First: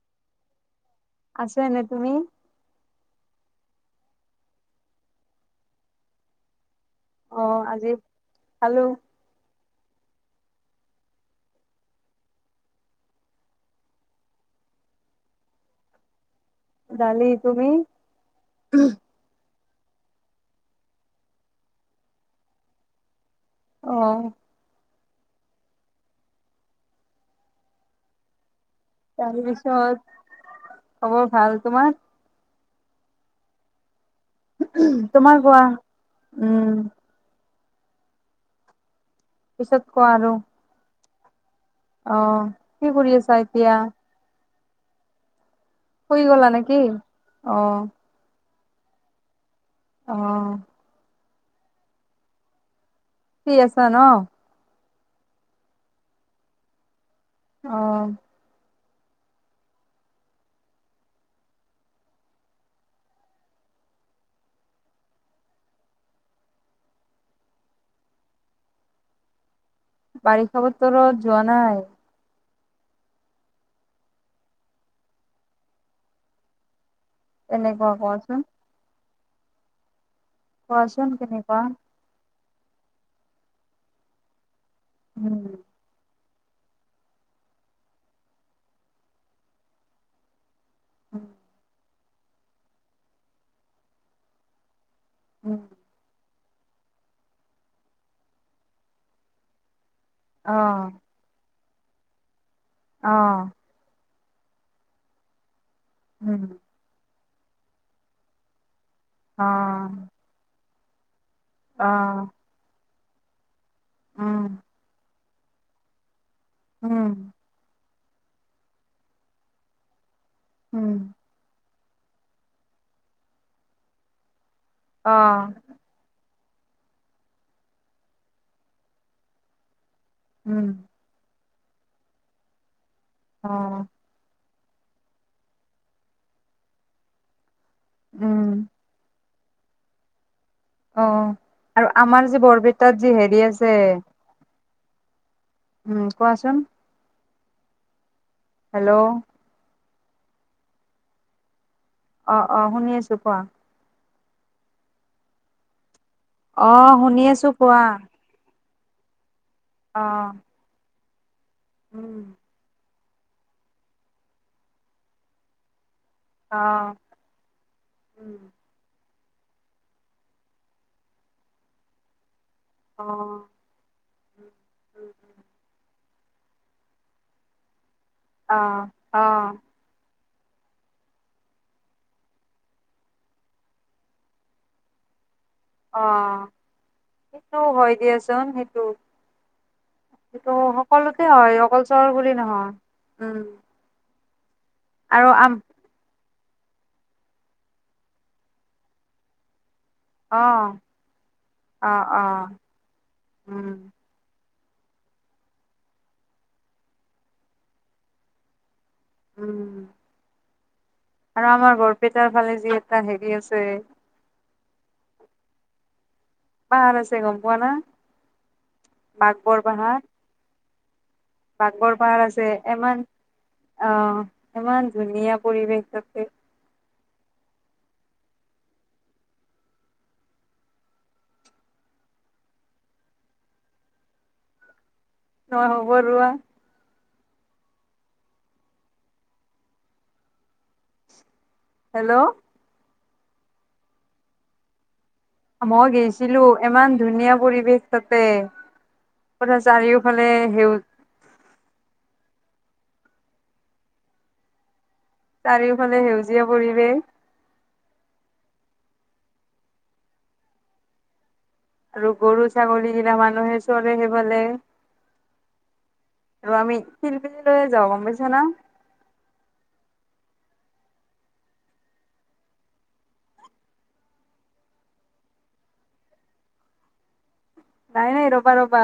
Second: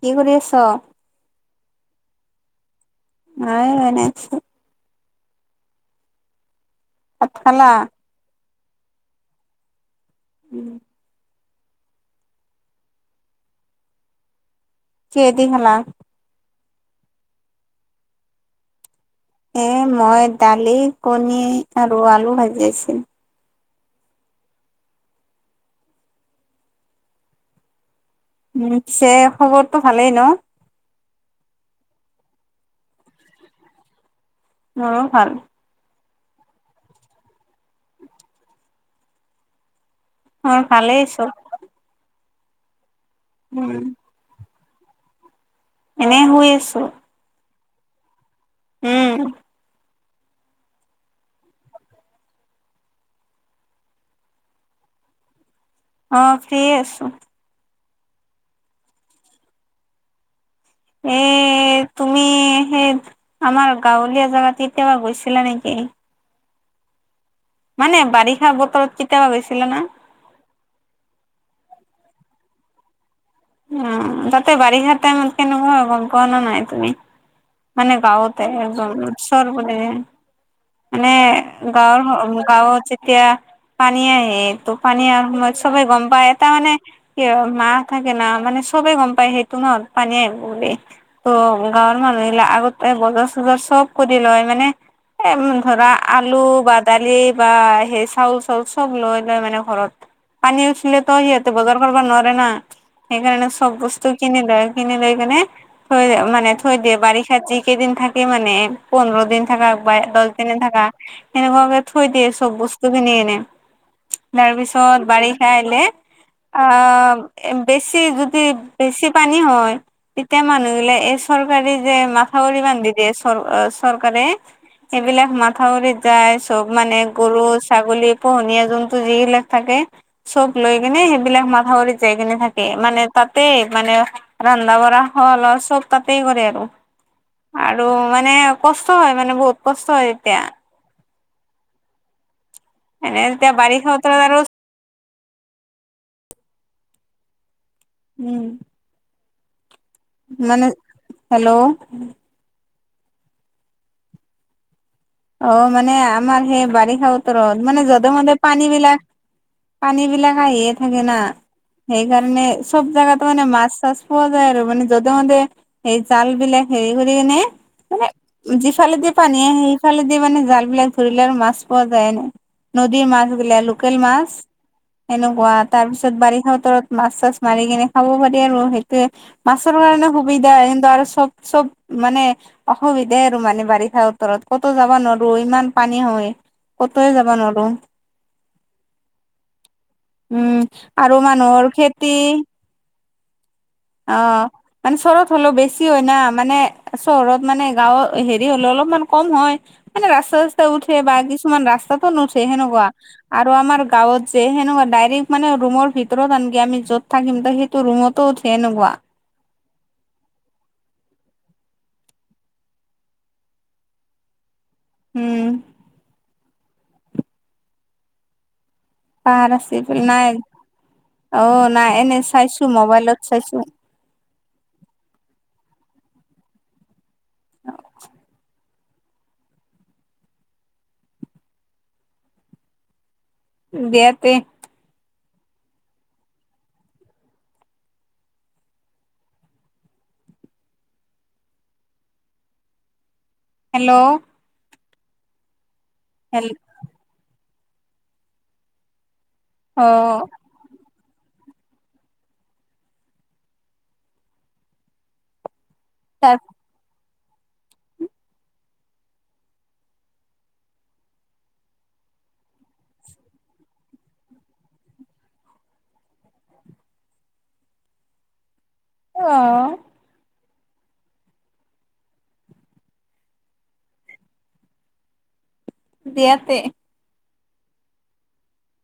কি কৰি আছ? আছো এনে, তুমি? মই মানে ভাত খালা? হেল্ল'। উম। কিহে দি খালা? দালি, তুমি? এ মই দালি, কণী আৰু আলু ভাজিছিলো। অ'। উন স খবৰটো তাৰপিছত ভালেই ন? খবৰ ভাল তোমাৰ মোৰো ভাল। তোমাৰ কোৱা উম। পছত মই ভালেই আছোঁ। অ, কি কৰি আছা এতিয়া? এনে শুই গলা নেকি আছো। অ। উম। অ'। শুই আছা ন? অ ফ্ৰী আছো। অ। এ তুমি সেই আমাৰ গাঁৱলীয়া জেগাত কেতিয়াবা গৈছিলা নেকি? [unintelligible] মানে বাৰিষা বতৰত কেতিয়াবা গৈছিলে না? বাৰিষাৰ বতৰত যোৱা নাই। উম তাতে বাৰিষা টাইমত কেনেকুৱা গম পোৱা নাই তুমি? তেনেকুৱা মানে কোৱাচোন গাঁৱতে। চৰ ব কোৱাচোন মানে কেনেকুৱা গাঁৱৰ গাঁৱত যেতিয়া পানী আহে তো পানী উম সময়ত সবে গম পাই। তাৰ মানে কি মাহ থাকে না মানে চবে গম পায় সেইটো ন পানীয়ে আহিব বুলি। উম ত' গাঁৱৰ মানুহিলাক আগতে বজাৰ চজাৰ চব কৰি লয় মানে। এ উম ধৰা আলু বা দালি বা সেই চাউল চাউল চব লৈ লৈ মানে ঘৰত। অ পানী উঠিলে তো সিহঁতে বজাৰ কৰিব নোৱাৰে না অ সেইকাৰণে চব বস্তু কিনি লয় কিনি লৈ কেনে থৈ উম মানে থৈ দিয়ে বাৰিষাত য কেইদিন থাকে মানে পোন্ধৰ দিন অ থাক বা দহ দিন এ থাকা। এনেুৱাকে অ থৈ দিয়ে চব বস্তু। বস্তুখিনি এনে উম তাৰপিছত বাৰিষা আহিলে আ উম বেছি যদি বেছি পানী হয় তেতিয়া উম মানুহবিলাক এই চৰকাৰী যে মাথাউৰি বান্ধি দিয়ে চ চৰকাৰে সেইবিলাক অ মাথাউৰিত যায় চব মানে গৰু, ছাগলী পোহনীয়া জন্তু যিবিলাক থাকে চব উম লৈ কিনে সেইবিলাক মাথাউৰিত যাই কিনে থাকে মানে তাতে অ মানে- ৰন্ধা বঢ়া হল আৰু চব তাতেই কৰে আৰু। আৰু মানে উম কষ্ট হয় মানে বহুত কষ্ট হয় তেতিয়া। অ আৰু আমাৰ যি বৰপেটাত যি এনে হেৰি তেতিয়া আছে। বাৰিষা বতৰত আৰু উম কোৱাচোন। উম হেল্ল'। মানে হেল্ল'। অ অ শুনি আছোঁ কোৱা। অ মানে আমাৰ সেই অ বাৰিষা শুনি আছো উতৰত মানে কোৱা যধে মে পান পানী বিলাক পানী অ বিলাক আহিয়ে থাকে না। ত উম মানে মাছ চাছ পোৱা যায় আৰু যধে মধে। সেই জাল অ বিলাক হেৰি কৰি কিনে মানে উম যিফালেদি পানী আহি ফালেদি মানে জাল বিলাক ধৰিলে আৰু মাছ পোৱা যায় নাই। অ নদীৰ মাছ গিলা লোকেল মাছ এনেকুৱা তাৰ পিছত ছত বাৰিষাৰত মাছ চাছ মাৰি কিনে খাব পাৰি অ আৰু সেইটোয়ে অ মাছ কাৰণে সুবিধা কিন্তু আৰু চব চব মানে অসুবিধাই আৰু মানে বাৰিষা বতৰত ক'তো যাব নোৱাৰ অ যাব সেইটো নোৱাৰো হয় দিয়াচোন সেইটো। উম সেইটো আৰু সকলোতে হয় মানুহৰ অকল চৰ বুলি খেতি নহয় উম। অ মানে চৰত আৰু হ'লেও আম বেছি হয় না। মানে চহৰত মানে গাঁওৰ হেৰি হলেও অলপমান কম হয়। এনে ৰাস্তা অ ঠাত্তা উঠে বা কিছুমান অ ৰাস্তাতো অ নুঠে সেনেকুৱা আৰু উম আমাৰ গাঁৱত সেনেকুৱা ডাইৰেক্ট মানে ৰুমৰ ভিতৰত আনকে আমি য'ত থাকিম সেইটো ৰুমতো উঠে সেনেকুৱা। উম আৰু আমাৰ বৰপেটাৰ ফালে যি এটা হেৰি আছে। উম। পাহাৰ আছে গম পোৱা না। পাহাৰ আছে নাই। অ', নাই বাঁকৰ এনে পাহাৰ আছে চাইছো ইমান মোবাইলত চাইছো আহ ইমান ধুনীয়া পৰিৱেশ। তাকে অ, দিয়াতে অ [inaudible] হেল্ল', হেল্ল', মই গেইছিলো হেল ইমান ধুনীয়া পৰিৱেশ তাতে। অ', চাৰিওফালে সেউজীয়া চাৰিওফালে তাৰ সেউজীয়া পৰিৱেশ। আৰু গৰু ছাগলী গিলা মানুহে চৰে সেইফালে। আৰু আমি সিপিনে লৈ যাবা গম পাইচানে। আহ দিয়াতে নাই-নাই ৰ'বা-ৰ'বা,